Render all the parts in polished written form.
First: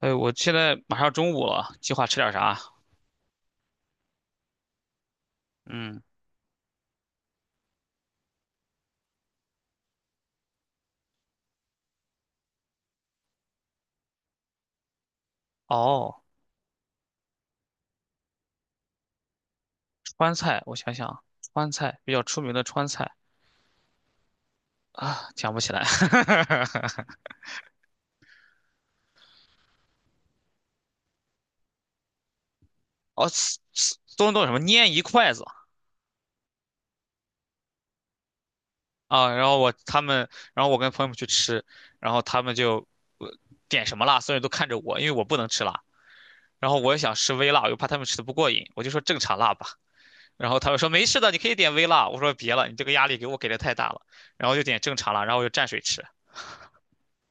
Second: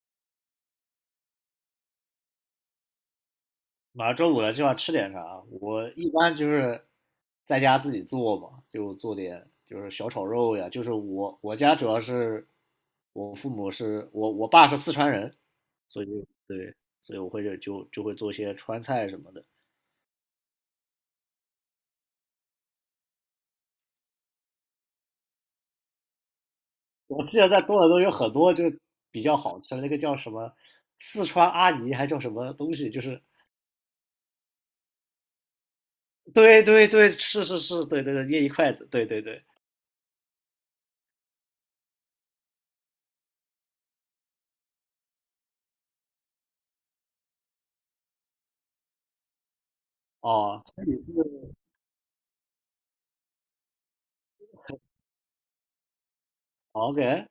哎，我现在马上中午了，计划吃点啥？马上周五了，今晚吃点啥？我嗯，一般就是在家自己做嘛，就做点就是小炒肉呀。就是我家主要是我父母是我爸是四川人，所哦，以对，所以我会就会做一些川菜什么的。川菜，我想想，川菜比较出名的川菜啊，想不起来。我记得在多伦多有很多就是比较好吃的，那个叫什么四川阿姨还叫什么东西，就是哦，是什么拈一筷子对对对，是是是，对对对，捏一筷子，对对啊？对，然后我跟朋友们去吃，然后他们就呃点什么辣，所有人都看着我，因为我不能吃辣。然后我也想吃微辣，我又怕他们吃的不过瘾，我就说正常辣吧。然后哦，他们所说以你没事的，你可以是 点微辣。我说别了，你这个压力给我给的太大了。然后就点正常辣，然后我就蘸水吃。OK，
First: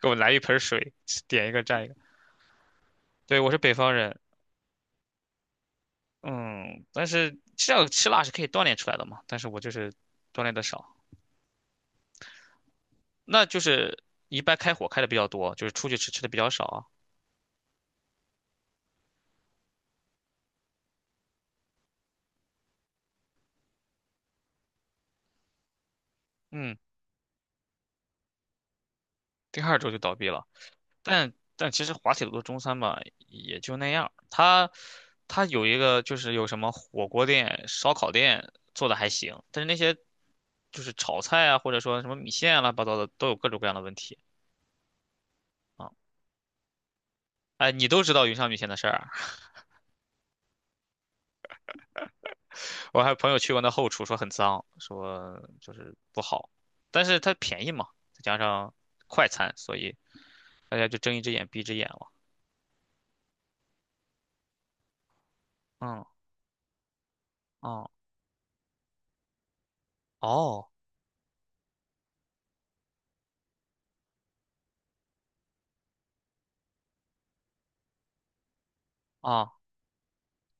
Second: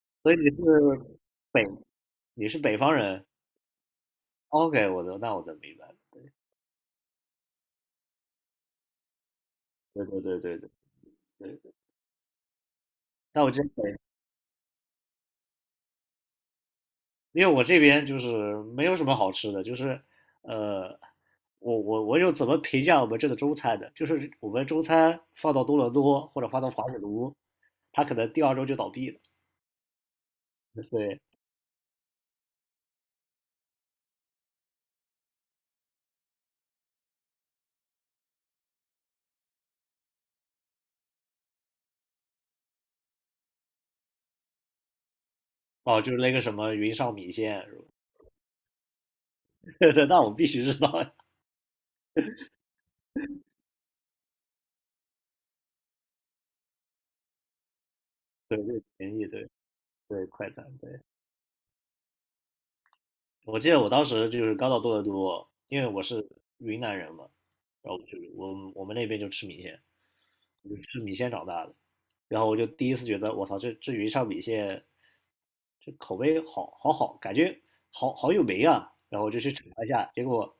给我来所以一盆水，点一个北蘸一个。你是北方人，对，我是北方人。哦，OK，我的那我的明白了。嗯，但是这样吃辣是可以锻炼出来的嘛，但是我就是对对对锻炼对的少，对对。那那我就真北，是一般开火开的比较多，就是出去吃吃的比较少啊。因为我这边就是没有什么好吃的，就是呃，我有怎么评价我们这的中餐的？就是我们中餐放到多伦多或者放到嗯，华北卢，他可能第二周就倒闭了。第二周就倒闭了。对，但其实滑铁卢的中餐吧，也就那样。它有一个就是有什么火锅店、烧烤店做的还行，但是那些就是炒菜啊，或者说什么米线啊乱七八糟的，都有各种各样的问题啊。哦，就是那个什么云上米线，哎，是吧？ 你都知道云上米线的事儿啊。 那我必须知道呀。我还有朋友去过那后厨，说很脏，说就是不好，但是它便宜嘛，再加对，这上个便宜，快对餐，所以对，快餐，大家就对。睁一只眼闭一只眼了。我记得我当时就是刚到多伦多，因为我嗯，是云南人嘛，哦，然后就是我们那边就吃米线，哦，我就吃米线长大的，然后我就第一次觉得我操，这云上米线，这口味好好好，感觉好好有名啊，然后我就啊去尝一下，结果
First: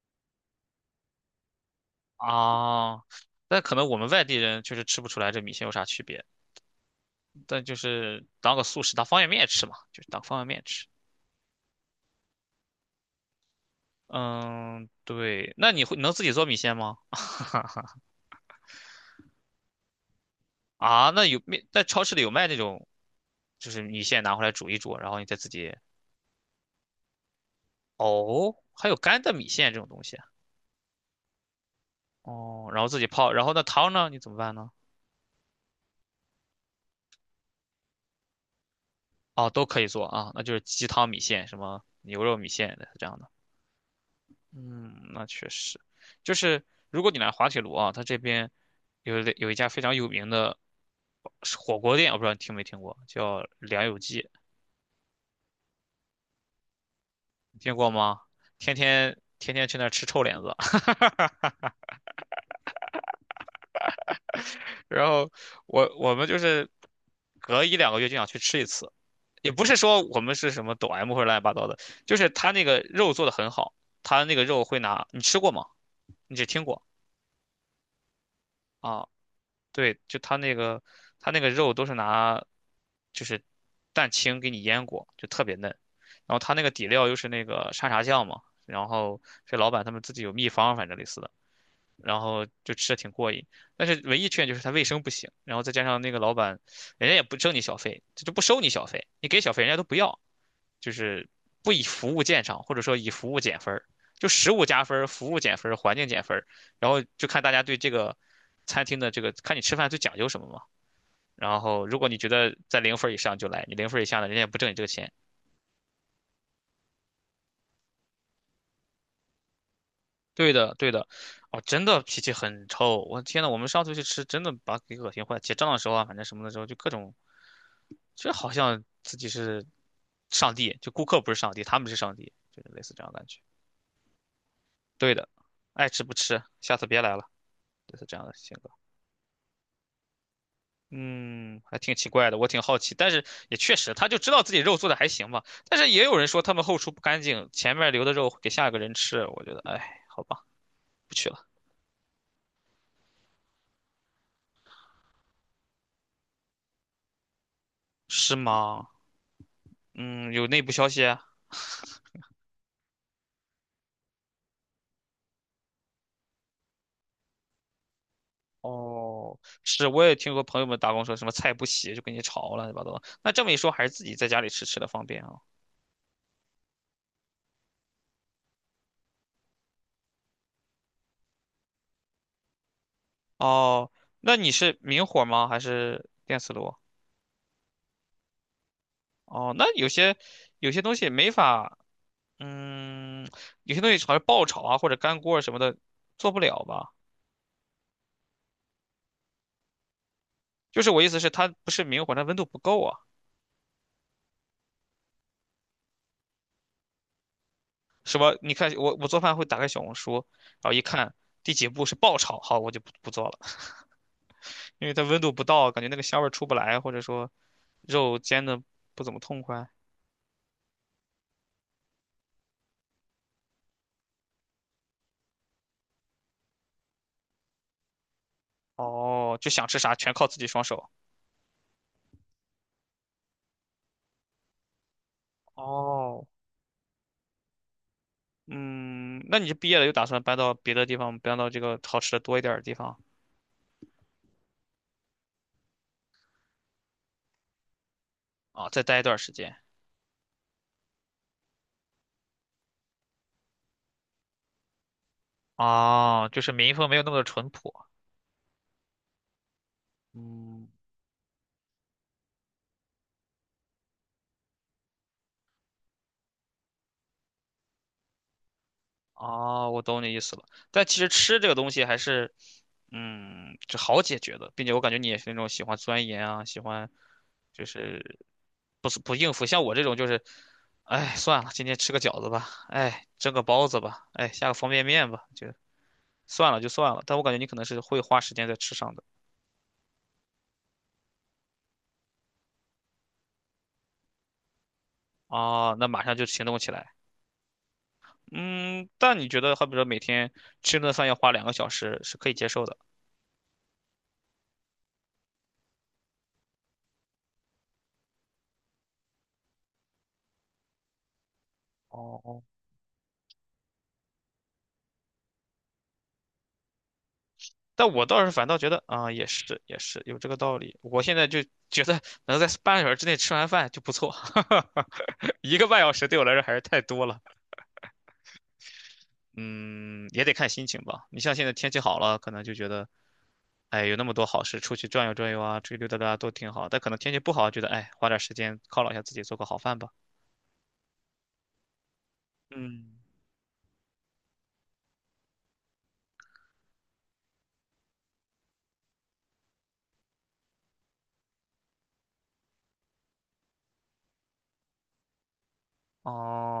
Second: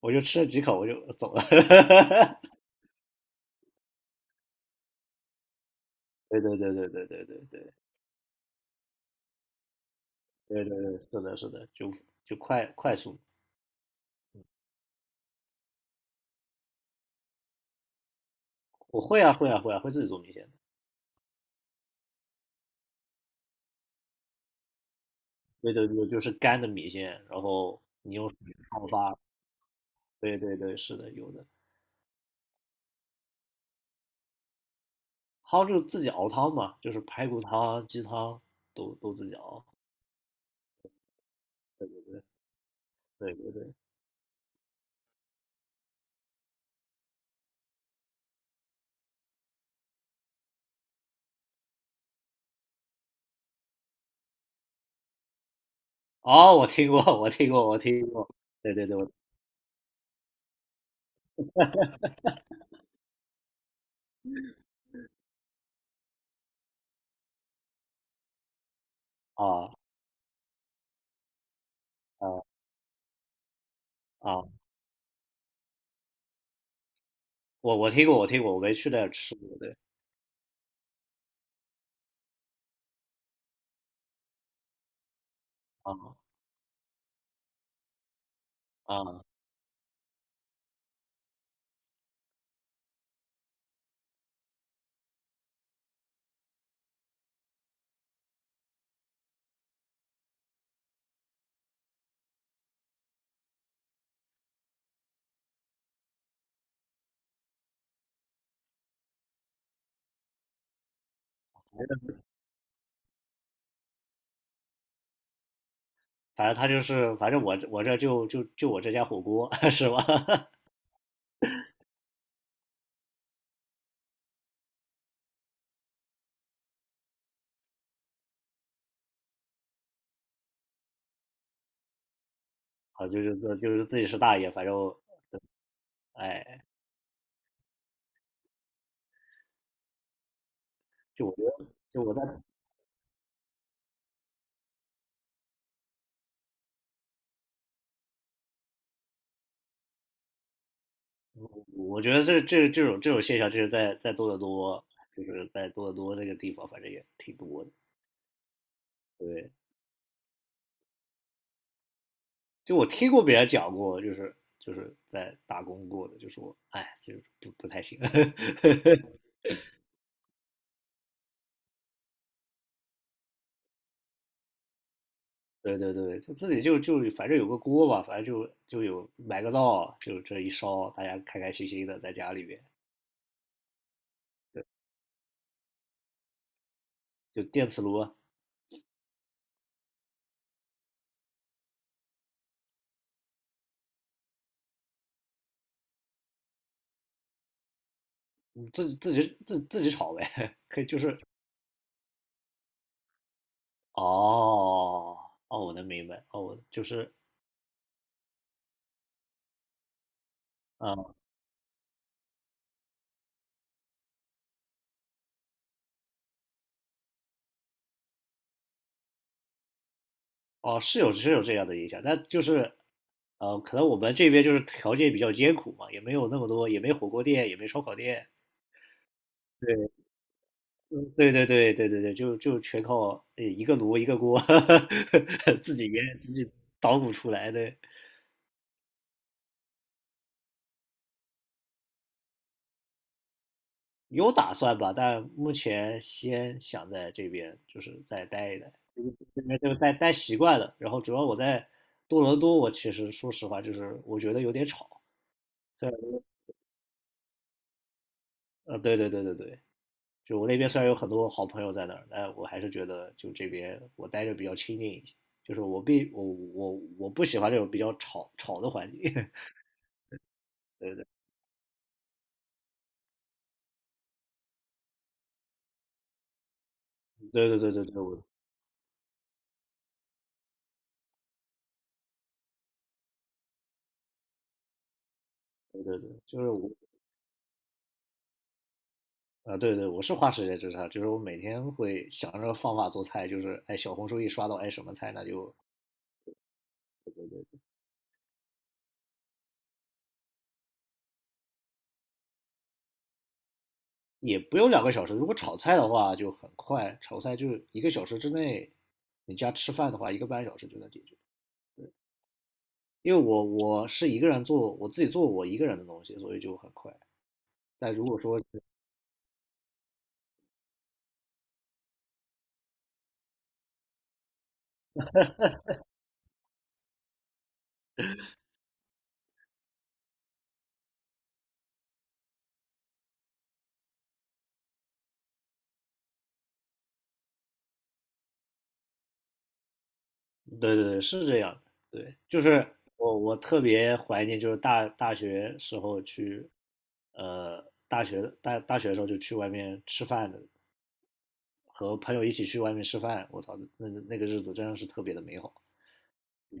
我就吃了几口我就走了。啊，那可能我们外地人确实吃不出来这米线有啥区别，对对对对对对对但对就是当个速食，当方便面吃嘛，就是当方便面对对吃。对，是的，是的，就快速，嗯，对，那你会能自己做米线吗？我会啊会啊会啊，会自己做米线。啊，那有面，在超市里有卖那种，就是米线拿回来煮一煮，然后你再自对己。对对，就是干的米线，然后你用水哦，泡还有发。干的米线这种东西啊。对对对，是的，有的。哦，然后自己泡，然后那汤呢？你怎么办呢？还就自己熬汤嘛，就是排骨汤、鸡汤都自己哦，都熬。可以做啊，那就是鸡汤米线，什么对对牛肉米线的这样的。对对对。嗯，那确实，就是如果你来滑铁卢啊，它这边有一家非常有名的火锅店，我不知道你听没听过，叫梁有记，哦，我听过，我听你过，听我过听吗？过。天对对对，我天天天去那儿吃臭脸子。然后我们就是隔1到2个月就想去吃一次，也不啊是说我们是什么抖 M 或者乱七八糟的，就是啊他那个肉做的很好，他那个啊，肉会拿，你吃过吗？你只听过我听过，我听过，我没去那啊？儿吃过。对对，就他那个他那个肉都是拿就是蛋清给你腌过，就特别嫩，啊然后他那个底料又是那个沙茶酱嘛，然后啊，是老板他们自己有秘方，反正类似的。然后就吃的挺过瘾。但是唯一缺点就是它卫生不行，然后再加上那个老板，人家也不挣你小费，他就不收你小费，你给小费人家都不要，就是不以服务见长，或者说以服务减分儿，就食物加分儿，服务减分儿，环境减分儿，然后就看大家对这个餐厅的这个，看你吃饭最讲究什么嘛。然后如果你觉得在零分儿以上就来，你零分儿以下呢，人家也不挣你这个钱。反正他就是，反正我这就我这家火锅 是吧？对的，对的，哦，真的脾气很臭。我天呐，我们上次去吃，真的把给恶心坏。结账的时候啊，反正什么的时候，就各种这好像自己是上帝，就顾客不是上帝，他们是上帝，就是类似这啊，样的就感是觉。就是自己是大爷，反正对的，爱吃不吃，哎，下次别来了，就是这样的性格。就我觉嗯，得，还挺就奇我在怪的，我挺好奇，但是也确实，他就知道自己肉做的还行吧。但是也有人说他们后厨不干净，前面留的肉给下一个人吃，我觉得，哎，好吧，不去了。我觉得这种现象，就是在多得多，就是在多得多那个地方，反正也挺多的。是吗？对，嗯，有内部消息啊。就我听过别人讲过，就是在打工过的，就说哎，就是不太行。哦，是，我也听说朋友们打工说什么菜不洗就跟你吵了，乱七八糟的那这么一说，还是自己在家里吃吃的方便啊。对对对，就自己反正有个锅吧，反正有买个灶，就这一烧，大家开开心心的在家里边，哦，那你是明火吗？还是电磁炉？就电磁炉，哦，那有些有些东西没法，嗯，有些东西好像爆炒啊或者干锅啊什么的做不了吧？嗯自己炒呗，可就以是就我意思是是，它不是明火，它温度不够啊。哦哦，我能明白哦，就是。什么？你看我做饭会打开小红书，然后一看呃第几步是爆炒，好，我就不做了，因为它温度不到，感觉那个香味儿出不来，或者说肉煎的不怎么痛快。哦，是有这样的影响，但就是可能我们这边就是条件比较艰苦嘛，也没有那么多，也没火锅店，也没烧烤店。哦，就想吃对，啥全靠自己双手。嗯对对对对对对，就全靠一个炉一个锅，自己给哦，自己捣鼓出来的。嗯，那你是毕业了，又打算搬到别的地方，搬到这个好吃的多一点儿的地方。有打算吧，但目前先想在这边就是再待一啊，待，再待一段时这间。边就待待习惯了。然后主要我在多伦多，我其实说实话就是我觉得有点吵，虽然啊？就是民风没有那么的淳朴。对对对对对，就我那嗯，边虽然有很多好朋友在那儿，但我还是觉得就这边我待着比较清静一些。就是我不喜欢这种比较吵吵的环境。哦，我懂你意思了。但对其对实吃这个东西还是，嗯，就好解决的，并且我感觉你也是那种喜欢钻研啊，喜欢对对就对对对，是我不是不应付，像我这种就是，哎，算了，今天吃个饺子吧，哎，蒸个包子吧，哎，下个方便面吧，就对对对，就是算了就我算了。但我感觉你可能是会花时间在吃上的。啊，对对，我是花时间吃它，就是我每天会想着方法做菜，就是哎小红书一刷到哎什么菜，那就哦，那马上就行动起来。嗯，但你觉得，好比说每天吃顿饭要花2个小时，是可以接受的。也不用2个小时。如果炒菜的话就很快，炒菜就是1个小时之内，你家吃饭的话1个半小时就能解决。哦，因为我是一个人做，我自己做我一个人的东西，所以就很快。但但如我果倒是说，反倒觉得啊，也是有这个道理。我现在就觉得能在半个小时之内吃完饭就不错，1个半小时对我来说还是太多了。嗯，也得看心情吧。你像现在天气好了，可能就觉得，哎，有那么多好事，出去转悠转悠啊，出去溜达溜达都挺好。但可能天气不好，觉得哎，花点时间犒劳一下自己，做个好饭吧。对对对，是这样的，对，就是嗯。我特别怀念，就是大学时候去，大学的时候就去外面吃饭的，和朋友一起去外面吃饭，我操，那个日子真的是特别的美好。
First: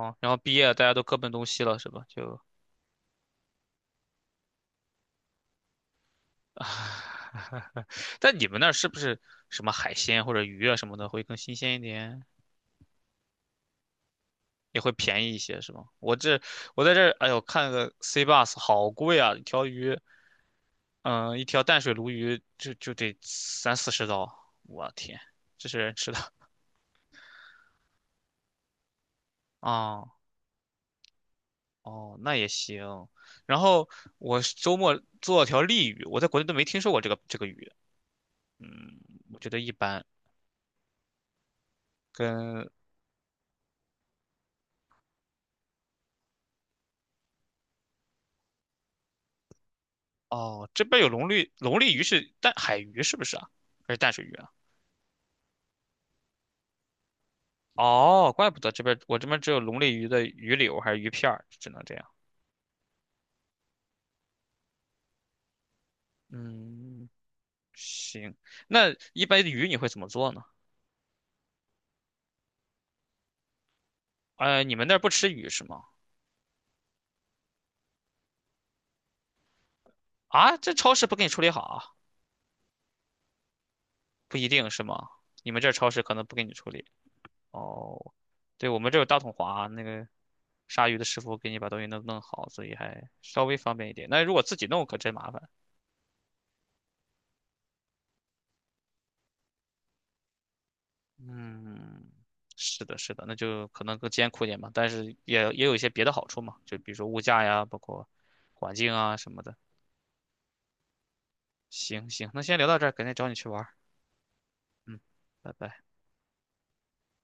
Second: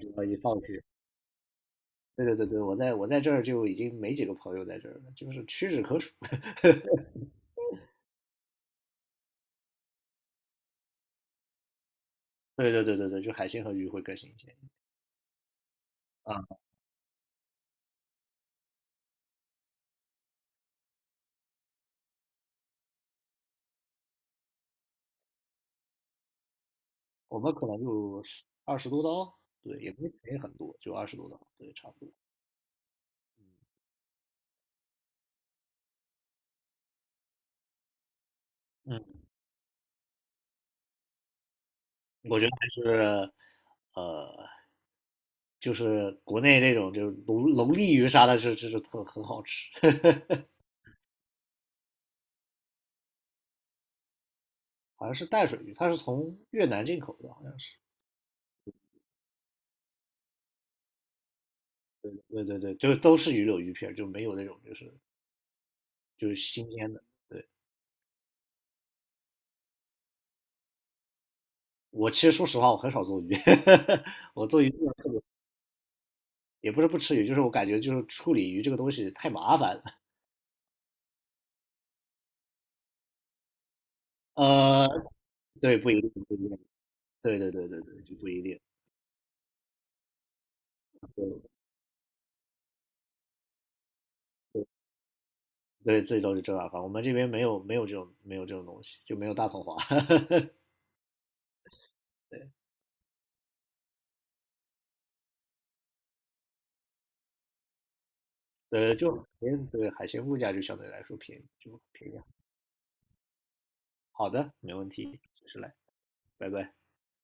就要然一后毕放业学，大家都各奔东西了，是吧？对对就，对对，我在这儿就已经没几个朋友在这儿了，就是屈指可数。但你们那儿是不是什么海鲜或者鱼啊什么的会更新鲜一点，对对对对对，就海鲜和鱼会更新鲜也会便宜一些，是吧？我啊，这我在这儿，哎呦，看个 C bus 好贵啊，一条鱼，嗯、一条淡水鲈鱼就得30到40刀，我天，这是人吃的我们可能就二十多刀，对，也不是啊 宜很多，就二十多刀，对，差不多。哦，那也行。然后我是周末做了条鲤鱼，我在国内都没听说过这个鱼，嗯，嗯。我觉得一般。我觉得跟还是，呃，就是国内那种就是龙利鱼啥的，是就是特很好吃，哦，这边有龙利鱼是淡海鱼是不是啊？还是淡水鱼啊？好像是淡水鱼，它是从越南进口的，好像是。哦，怪不得这边我这边只有龙利鱼的鱼柳还是鱼片儿只能这样。对对对，就都是鱼柳鱼片儿就没有那种就是新鲜的。嗯，对，行，那一般的鱼你会怎么做呢？我其实说实话，我很少做鱼，我做呃，鱼你们做那的儿不特别，吃鱼是吗？也不是不吃鱼，就是我感觉就是处理鱼这个东西太麻烦了。啊，这超市不给你处理好啊？不一定是呃，吗？你们这儿对，不超一市定，可能不不给一你定，处理。对对对对对，哦，就不一定。对，我们这有大统华啊那个杀鱼的师傅对给你把东西弄弄好，所以还稍微方便一点。那如果自己弄可真麻烦。对，最都是正大方。我们这边没有这种东西，就没有大统华。嗯，对，是的，是的，那就可能更艰苦一点吧，但是也有一些别的好处嘛，就比如说物价呀，包括环境就啊什么的。对海鲜物价就相对来说便宜，就行便宜。行，那先聊到这儿，改天找你去玩儿。好的，没问嗯，题，随拜时来，拜。拜拜。